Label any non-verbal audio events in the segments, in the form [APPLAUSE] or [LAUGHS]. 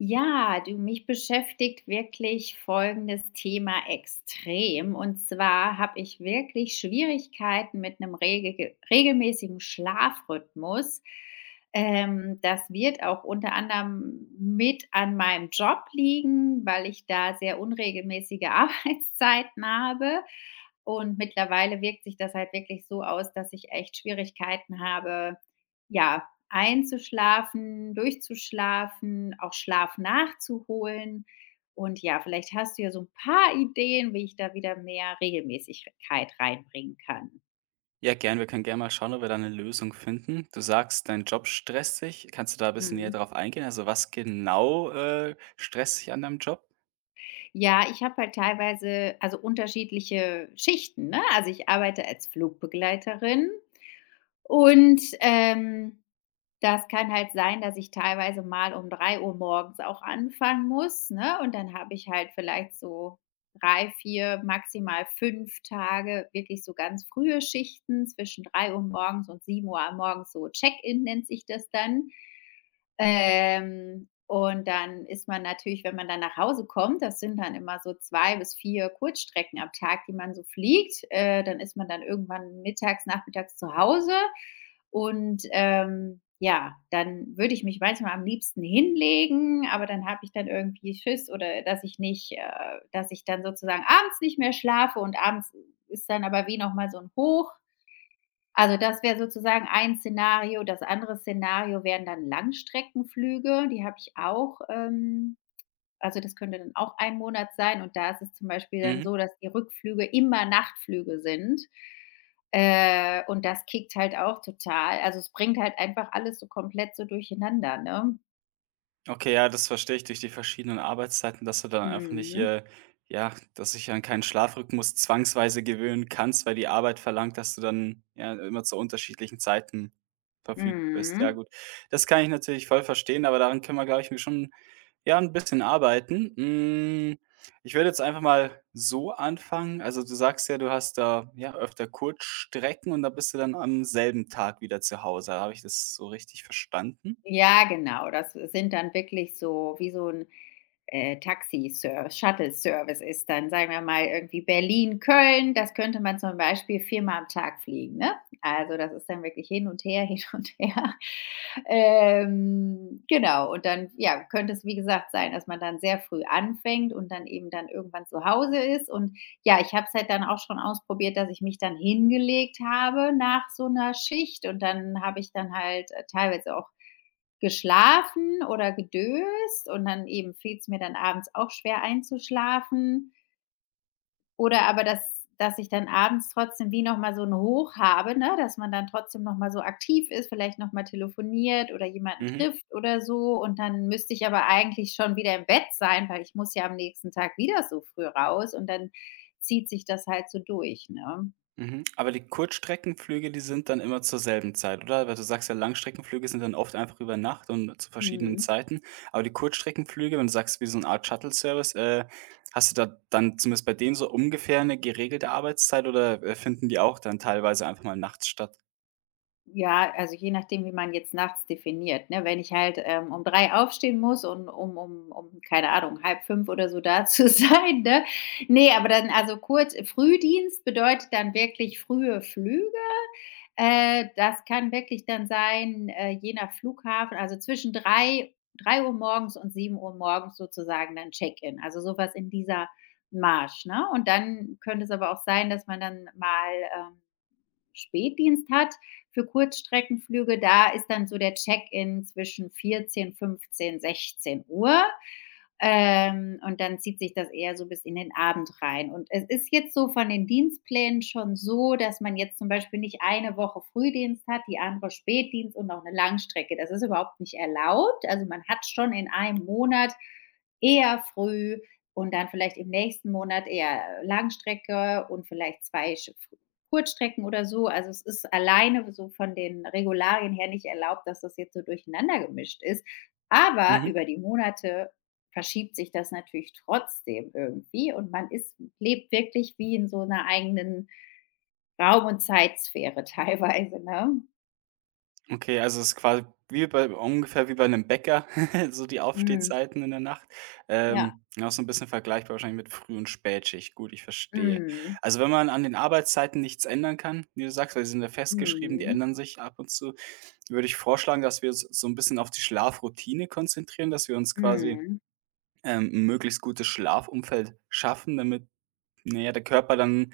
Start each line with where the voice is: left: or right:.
left: Ja, du, mich beschäftigt wirklich folgendes Thema extrem. Und zwar habe ich wirklich Schwierigkeiten mit einem regege regelmäßigen Schlafrhythmus. Das wird auch unter anderem mit an meinem Job liegen, weil ich da sehr unregelmäßige [LAUGHS] Arbeitszeiten habe. Und mittlerweile wirkt sich das halt wirklich so aus, dass ich echt Schwierigkeiten habe, ja, einzuschlafen, durchzuschlafen, auch Schlaf nachzuholen. Und ja, vielleicht hast du ja so ein paar Ideen, wie ich da wieder mehr Regelmäßigkeit reinbringen kann.
right: Ja, gern. Wir können gerne mal schauen, ob wir da eine Lösung finden. Du sagst, dein Job stresst dich. Kannst du da ein bisschen näher
left: Mhm.
right: drauf eingehen? Also, was genau, stresst dich an deinem Job?
left: Ja, ich habe halt teilweise also unterschiedliche Schichten, ne? Also, ich arbeite als Flugbegleiterin und, das kann halt sein, dass ich teilweise mal um drei Uhr morgens auch anfangen muss, ne? Und dann habe ich halt vielleicht so 3, 4, maximal 5 Tage wirklich so ganz frühe Schichten zwischen drei Uhr morgens und sieben Uhr morgens, so Check-in nennt sich das dann. Und dann ist man natürlich, wenn man dann nach Hause kommt, das sind dann immer so 2 bis 4 Kurzstrecken am Tag, die man so fliegt. Dann ist man dann irgendwann mittags, nachmittags zu Hause. Und, ja, dann würde ich mich manchmal am liebsten hinlegen, aber dann habe ich dann irgendwie Schiss oder dass ich nicht dass ich dann sozusagen abends nicht mehr schlafe, und abends ist dann aber wie noch mal so ein Hoch. Also, das wäre sozusagen ein Szenario. Das andere Szenario wären dann Langstreckenflüge, die habe ich auch, also, das könnte dann auch ein Monat sein, und da ist es zum Beispiel dann
right: Mhm.
left: so, dass die Rückflüge immer Nachtflüge sind. Und das kickt halt auch total. Also, es bringt halt einfach alles so komplett so durcheinander, ne?
right: Okay, ja, das verstehe ich durch die verschiedenen Arbeitszeiten, dass du dann einfach nicht,
left: Mhm.
right: äh ja, dass ich an keinen Schlafrhythmus zwangsweise gewöhnen kannst, weil die Arbeit verlangt, dass du dann, ja, immer zu unterschiedlichen Zeiten verfügbar bist. Ja,
left: Mhm.
right: gut. Das kann ich natürlich voll verstehen, aber daran können wir, glaube ich, schon ja, ein bisschen arbeiten. Hm, ich würde jetzt einfach mal so anfangen. Also, du sagst ja, du hast da, ja, öfter Kurzstrecken und da bist du dann am selben Tag wieder zu Hause. Habe ich das so richtig verstanden?
left: Ja, genau. Das sind dann wirklich so wie so ein Taxi-Service, Shuttle-Service ist dann, sagen wir mal, irgendwie Berlin, Köln, das könnte man zum Beispiel viermal am Tag fliegen. Ne? Also das ist dann wirklich hin und her, [LAUGHS] hin und her. [LAUGHS] Genau, und dann ja, könnte es, wie gesagt, sein, dass man dann sehr früh anfängt und dann eben dann irgendwann zu Hause ist. Und ja, ich habe es halt dann auch schon ausprobiert, dass ich mich dann hingelegt habe nach so einer Schicht, und dann habe ich dann halt teilweise auch geschlafen oder gedöst, und dann eben fällt es mir dann abends auch schwer einzuschlafen. Oder aber, dass ich dann abends trotzdem wie noch mal so ein Hoch habe, ne, dass man dann trotzdem noch mal so aktiv ist, vielleicht noch mal telefoniert oder jemanden
right: Mhm.
left: trifft oder so. Und dann müsste ich aber eigentlich schon wieder im Bett sein, weil ich muss ja am nächsten Tag wieder so früh raus, und dann zieht sich das halt so durch, ne?
right: Mhm. Aber die Kurzstreckenflüge, die sind dann immer zur selben Zeit, oder? Weil du sagst ja, Langstreckenflüge sind dann oft einfach über Nacht und zu verschiedenen
left: Mhm.
right: Zeiten. Aber die Kurzstreckenflüge, wenn du sagst, wie so eine Art Shuttle-Service, hast du da dann zumindest bei denen so ungefähr eine geregelte Arbeitszeit oder finden die auch dann teilweise einfach mal nachts statt?
left: Ja, also je nachdem, wie man jetzt nachts definiert, ne? Wenn ich halt, um 3 aufstehen muss und um, keine Ahnung, halb fünf oder so da zu [LAUGHS] sein, ne? Nee, aber dann also kurz Frühdienst bedeutet dann wirklich frühe Flüge. Das kann wirklich dann sein, je nach Flughafen, also zwischen drei Uhr morgens und sieben Uhr morgens sozusagen dann Check-in, also sowas in dieser Marge, ne? Und dann könnte es aber auch sein, dass man dann mal, ähm Spätdienst hat für Kurzstreckenflüge, da ist dann so der Check-in zwischen 14, 15, 16:00. Und dann zieht sich das eher so bis in den Abend rein. Und es ist jetzt so von den Dienstplänen schon so, dass man jetzt zum Beispiel nicht eine Woche Frühdienst hat, die andere Spätdienst und noch eine Langstrecke. Das ist überhaupt nicht erlaubt. Also, man hat schon in einem Monat eher früh und dann vielleicht im nächsten Monat eher Langstrecke und vielleicht 2 sch Kurzstrecken oder so. Also, es ist alleine so von den Regularien her nicht erlaubt, dass das jetzt so durcheinandergemischt ist. Aber
right: Mhm.
left: über die Monate verschiebt sich das natürlich trotzdem irgendwie, und man ist lebt wirklich wie in so einer eigenen Raum und Zeitsphäre [LAUGHS] teilweise, ne?
right: Okay, also es ist quasi wie bei ungefähr wie bei einem Bäcker, [LAUGHS] so die
left: Mhm.
right: Aufstehzeiten in der Nacht.
left: Ja.
right: Ja, auch so ein bisschen vergleichbar wahrscheinlich mit Früh- und Spätschicht. Gut, ich verstehe.
left: Mhm.
right: Also, wenn man an den Arbeitszeiten nichts ändern kann, wie du sagst, weil sie sind ja festgeschrieben, die
left: Mhm.
right: ändern sich ab und zu, würde ich vorschlagen, dass wir uns so ein bisschen auf die Schlafroutine konzentrieren, dass wir uns quasi
left: Mhm.
right: 'n möglichst gutes Schlafumfeld schaffen, damit, na ja, der Körper dann,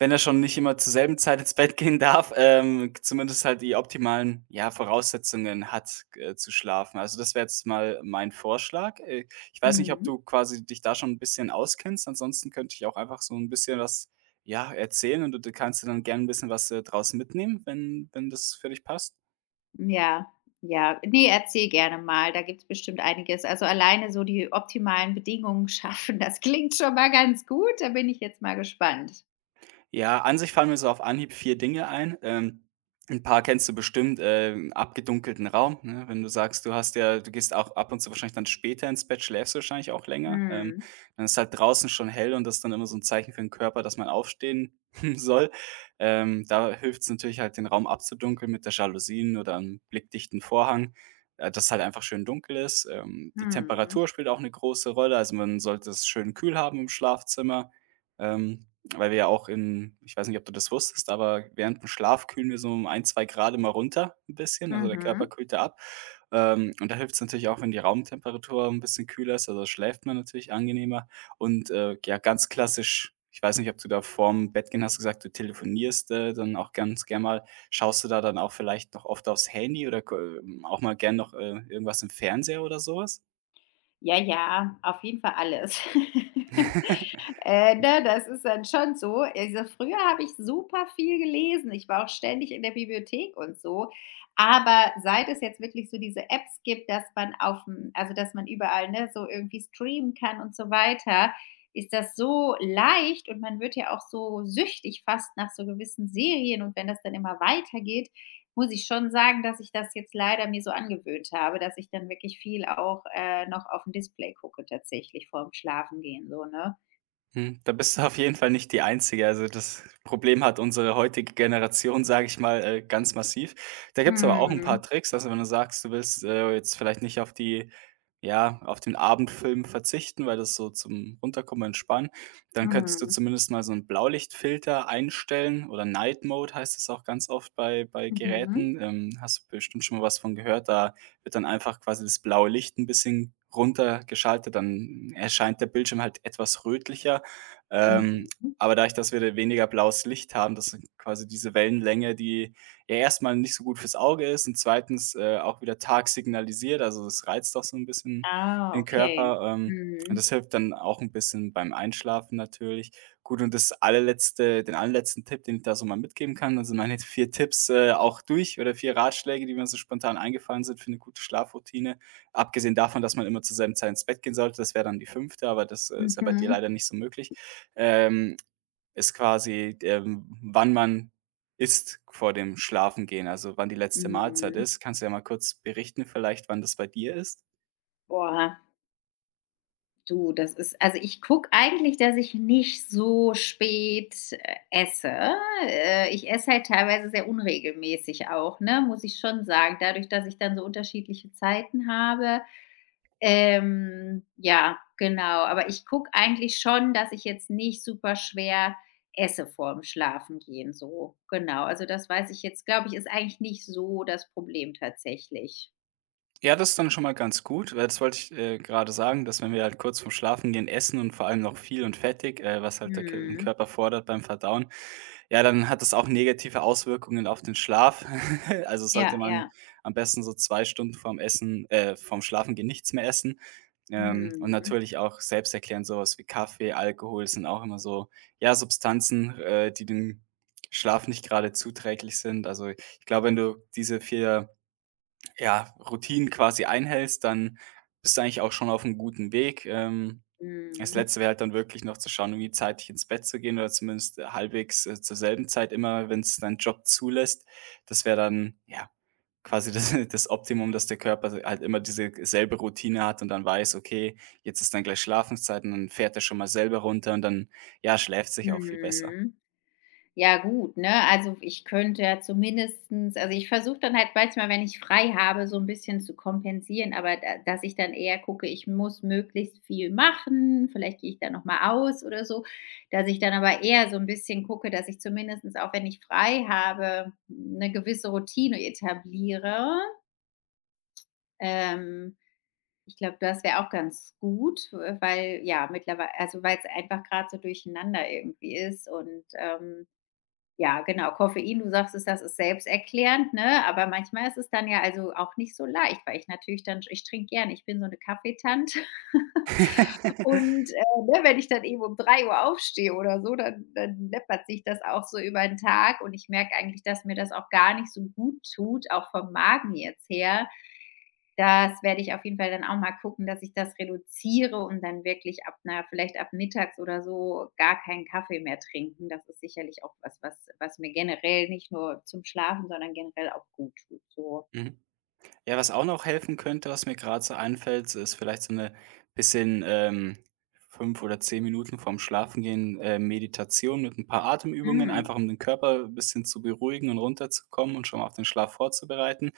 right: wenn er schon nicht immer zur selben Zeit ins Bett gehen darf, zumindest halt die optimalen, ja, Voraussetzungen hat, zu schlafen. Also, das wäre jetzt mal mein Vorschlag. Ich weiß nicht, ob
left: Mhm.
right: du quasi dich da schon ein bisschen auskennst. Ansonsten könnte ich auch einfach so ein bisschen was, ja, erzählen und du d kannst dir dann gerne ein bisschen was, draus mitnehmen, wenn das für dich passt.
left: Ja, ja. Ne, erzähl gerne mal, da gibt's bestimmt einiges. Also, alleine so die optimalen Bedingungen [LAUGHS] schaffen, das klingt schon mal ganz gut. Da bin ich jetzt mal gespannt.
right: Ja, an sich fallen mir so auf Anhieb 4 Dinge ein. 'N paar kennst du bestimmt: abgedunkelten Raum, ne? Wenn du sagst, du hast ja, du gehst auch ab und zu wahrscheinlich dann später ins Bett, schläfst du wahrscheinlich auch länger.
left: Mhm.
right: Dann ist halt draußen schon hell und das ist dann immer so ein Zeichen für den Körper, dass man aufstehen [LAUGHS] soll. Da hilft es natürlich halt, den Raum abzudunkeln mit der Jalousien oder einem blickdichten Vorhang, dass halt einfach schön dunkel ist. Die
left: Mhm.
right: Temperatur spielt auch eine große Rolle, also man sollte es schön kühl haben im Schlafzimmer. Ähm weil wir ja auch in, ich weiß nicht, ob du das wusstest, aber während dem Schlaf kühlen wir so um 1, 2 C mal runter ein bisschen, also der Körper
left: Mhm.
right: kühlt da ab. Und da hilft es natürlich auch, wenn die Raumtemperatur ein bisschen kühler ist, also schläft man natürlich angenehmer. Und, ja, ganz klassisch, ich weiß nicht, ob du da vorm Bett gehen hast gesagt, du telefonierst, dann auch ganz gern mal. Schaust du da dann auch vielleicht noch oft aufs Handy oder ko auch mal gern noch, irgendwas im Fernseher oder sowas?
left: Ja, ja, auf jeden Fall alles. [LAUGHS]
right: [LAUGHS]
left: Ne, das ist dann schon so. Also, früher habe ich super viel gelesen. Ich war auch ständig in der Bibliothek und so. Aber seit es jetzt wirklich so diese Apps gibt, dass man aufm also, dass man überall, ne, so irgendwie streamen kann und so weiter, ist das so leicht, und man wird ja auch so süchtig fast nach so gewissen Serien, und wenn das dann immer weitergeht, muss ich schon sagen, dass ich das jetzt leider mir so angewöhnt habe, dass ich dann wirklich viel auch, noch auf dem Display gucke tatsächlich vorm Schlafengehen so, ne?
right: Hm, da bist du [LAUGHS] auf jeden Fall nicht die Einzige. Also, das Problem hat unsere heutige Generation, sage ich mal, ganz massiv. Da gibt's aber auch ein paar
left: Mhm.
right: Tricks. Also, wenn du sagst, du willst, jetzt vielleicht nicht auf die ja, auf den Abendfilm verzichten, weil das so zum Runterkommen, Entspannen, dann könntest du
left: Mhm.
right: zumindest mal so einen Blaulichtfilter einstellen oder Night Mode heißt es auch ganz oft bei
left: Mhm.
right: Geräten. Hast du bestimmt schon mal was von gehört. Da wird dann einfach quasi das blaue Licht ein bisschen runtergeschaltet, dann erscheint der Bildschirm halt etwas rötlicher. Ähm,
left: Mhm.
right: aber dadurch, dass wir da weniger blaues Licht haben, das sind quasi diese Wellenlänge, die ja erstmal nicht so gut fürs Auge ist und zweitens, auch wieder Tag signalisiert. Also, das reizt doch so ein bisschen
left: Ah,
right: den
left: okay.
right: Körper, und
left: Mhm.
right: das hilft dann auch ein bisschen beim Einschlafen natürlich. Gut, und das allerletzte, den allerletzten Tipp, den ich da so mal mitgeben kann, also meine [LAUGHS] 4 Tipps, auch durch, oder 4 Ratschläge, die mir so spontan eingefallen sind für eine gute Schlafroutine: abgesehen davon, dass man immer zur selben Zeit ins Bett gehen sollte, das wäre dann die fünfte, aber das, ist ja bei dir
left: Mhm.
right: leider nicht so möglich, ähm, ist quasi, wann man isst vor dem Schlafengehen, also wann die letzte Mahlzeit
left: Mhm.
right: ist. Kannst du ja mal kurz berichten vielleicht, wann das bei dir ist?
left: Boah, du, das ist also, ich gucke eigentlich, dass ich nicht so spät, esse. Ich esse halt teilweise sehr unregelmäßig auch, ne, muss ich schon sagen. Dadurch, dass ich dann so unterschiedliche Zeiten habe. Ja, genau. Aber ich gucke eigentlich schon, dass ich jetzt nicht super schwer esse vorm Schlafengehen so. Genau. Also, das weiß ich jetzt, glaube ich, ist eigentlich nicht so das Problem tatsächlich.
right: Ja, das ist dann schon mal ganz gut, weil das wollte ich, gerade sagen, dass wenn wir halt kurz vorm Schlafengehen essen und vor allem noch viel und fettig, was halt der Kö
left: Mhm.
right: Körper fordert beim Verdauen, ja, dann hat das auch negative Auswirkungen auf den Schlaf. [LAUGHS] Also, sollte
left: Ja,
right: man
left: ja.
right: am besten so 2 Stunden vorm Schlafengehen nichts mehr essen. Und
left: Mhm.
right: natürlich auch selbsterklärend so was wie Kaffee, Alkohol sind auch immer so, ja, Substanzen, die dem Schlaf nicht gerade zuträglich sind. Also, ich glaube, wenn du diese 4, ja, Routinen quasi einhältst, dann bist du eigentlich auch schon auf einem guten Weg. Das
left: Mhm.
right: Letzte wäre halt dann wirklich noch zu schauen, irgendwie zeitig ins Bett zu gehen oder zumindest halbwegs, zur selben Zeit immer, wenn es dein Job zulässt. Das wäre dann, ja, quasi das [LAUGHS] das Optimum, dass der Körper halt immer diese selbe Routine hat und dann weiß: „Okay, jetzt ist dann gleich Schlafenszeit", und dann fährt er schon mal selber runter und dann, ja, schläft sich auch viel besser.
left: Mhm. Ja gut, ne? Also, ich könnte ja zumindestens also, ich versuche dann halt manchmal, wenn ich frei habe, so ein bisschen zu kompensieren, aber da dass ich dann eher gucke, ich muss möglichst viel machen, vielleicht gehe ich dann noch mal aus oder so, dass ich dann aber eher so ein bisschen gucke, dass ich zumindestens auch, wenn ich frei habe, eine gewisse Routine etabliere. Ähm, Ich glaube, das wäre auch ganz gut, weil ja, mittlerweile, also, weil es einfach gerade so durcheinander irgendwie ist und, ja, genau. Koffein, du sagst es, das ist selbsterklärend, ne? Aber manchmal ist es dann ja also auch nicht so leicht, weil ich natürlich dann ich trinke gern. Ich bin so eine Kaffeetante.
right: [LAUGHS]
left: Und, ne, wenn ich dann eben um drei Uhr aufstehe oder so, dann läppert sich das auch so über den Tag, und ich merke eigentlich, dass mir das auch gar nicht so gut tut, auch vom Magen jetzt her. Das werde ich auf jeden Fall dann auch mal gucken, dass ich das reduziere und dann wirklich vielleicht ab mittags oder so gar keinen Kaffee mehr trinken. Das ist sicherlich auch was, was mir generell nicht nur zum Schlafen, sondern generell auch gut tut so.
right: Mhm. Ja, was auch noch helfen könnte, was mir gerade so einfällt, so ist vielleicht so eine bisschen, 5 oder 10 Minuten vorm Schlafengehen, Meditation mit ein paar Atemübungen,
left: Mhm.
right: einfach um den Körper ein bisschen zu beruhigen und runterzukommen und schon mal auf den Schlaf vorzubereiten.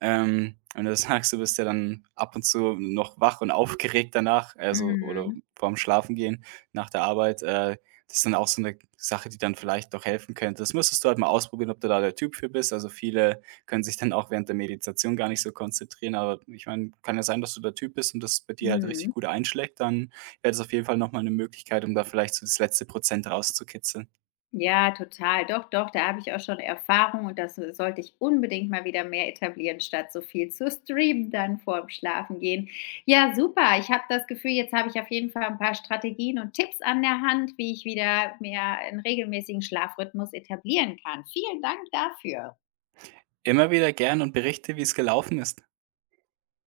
right: Wenn du das [LAUGHS] sagst, du bist ja dann ab und zu noch wach und aufgeregt danach, also oder
left: Mhm.
right: vorm Schlafengehen nach der Arbeit, das ist dann auch so eine Sache, die dann vielleicht doch helfen könnte. Das müsstest du halt mal ausprobieren, ob du da der Typ für bist. Also, viele können sich dann auch während der Meditation gar nicht so konzentrieren, aber ich meine, kann ja sein, dass du der Typ bist und das bei dir halt richtig
left: Mhm.
right: gut einschlägt, dann wäre das auf jeden Fall noch mal 'ne Möglichkeit, um da vielleicht so das letzte Prozent rauszukitzeln.
left: Ja, total. Doch, doch, da habe ich auch schon Erfahrung, und das sollte ich unbedingt mal wieder mehr etablieren, statt so viel zu streamen dann vorm Schlafengehen. Ja, super. Ich habe das Gefühl, jetzt habe ich auf jeden Fall ein paar Strategien und Tipps an der Hand, wie ich wieder mehr einen regelmäßigen Schlafrhythmus etablieren kann. Vielen Dank dafür.
right: Immer wieder gern, und berichte, wie es gelaufen ist.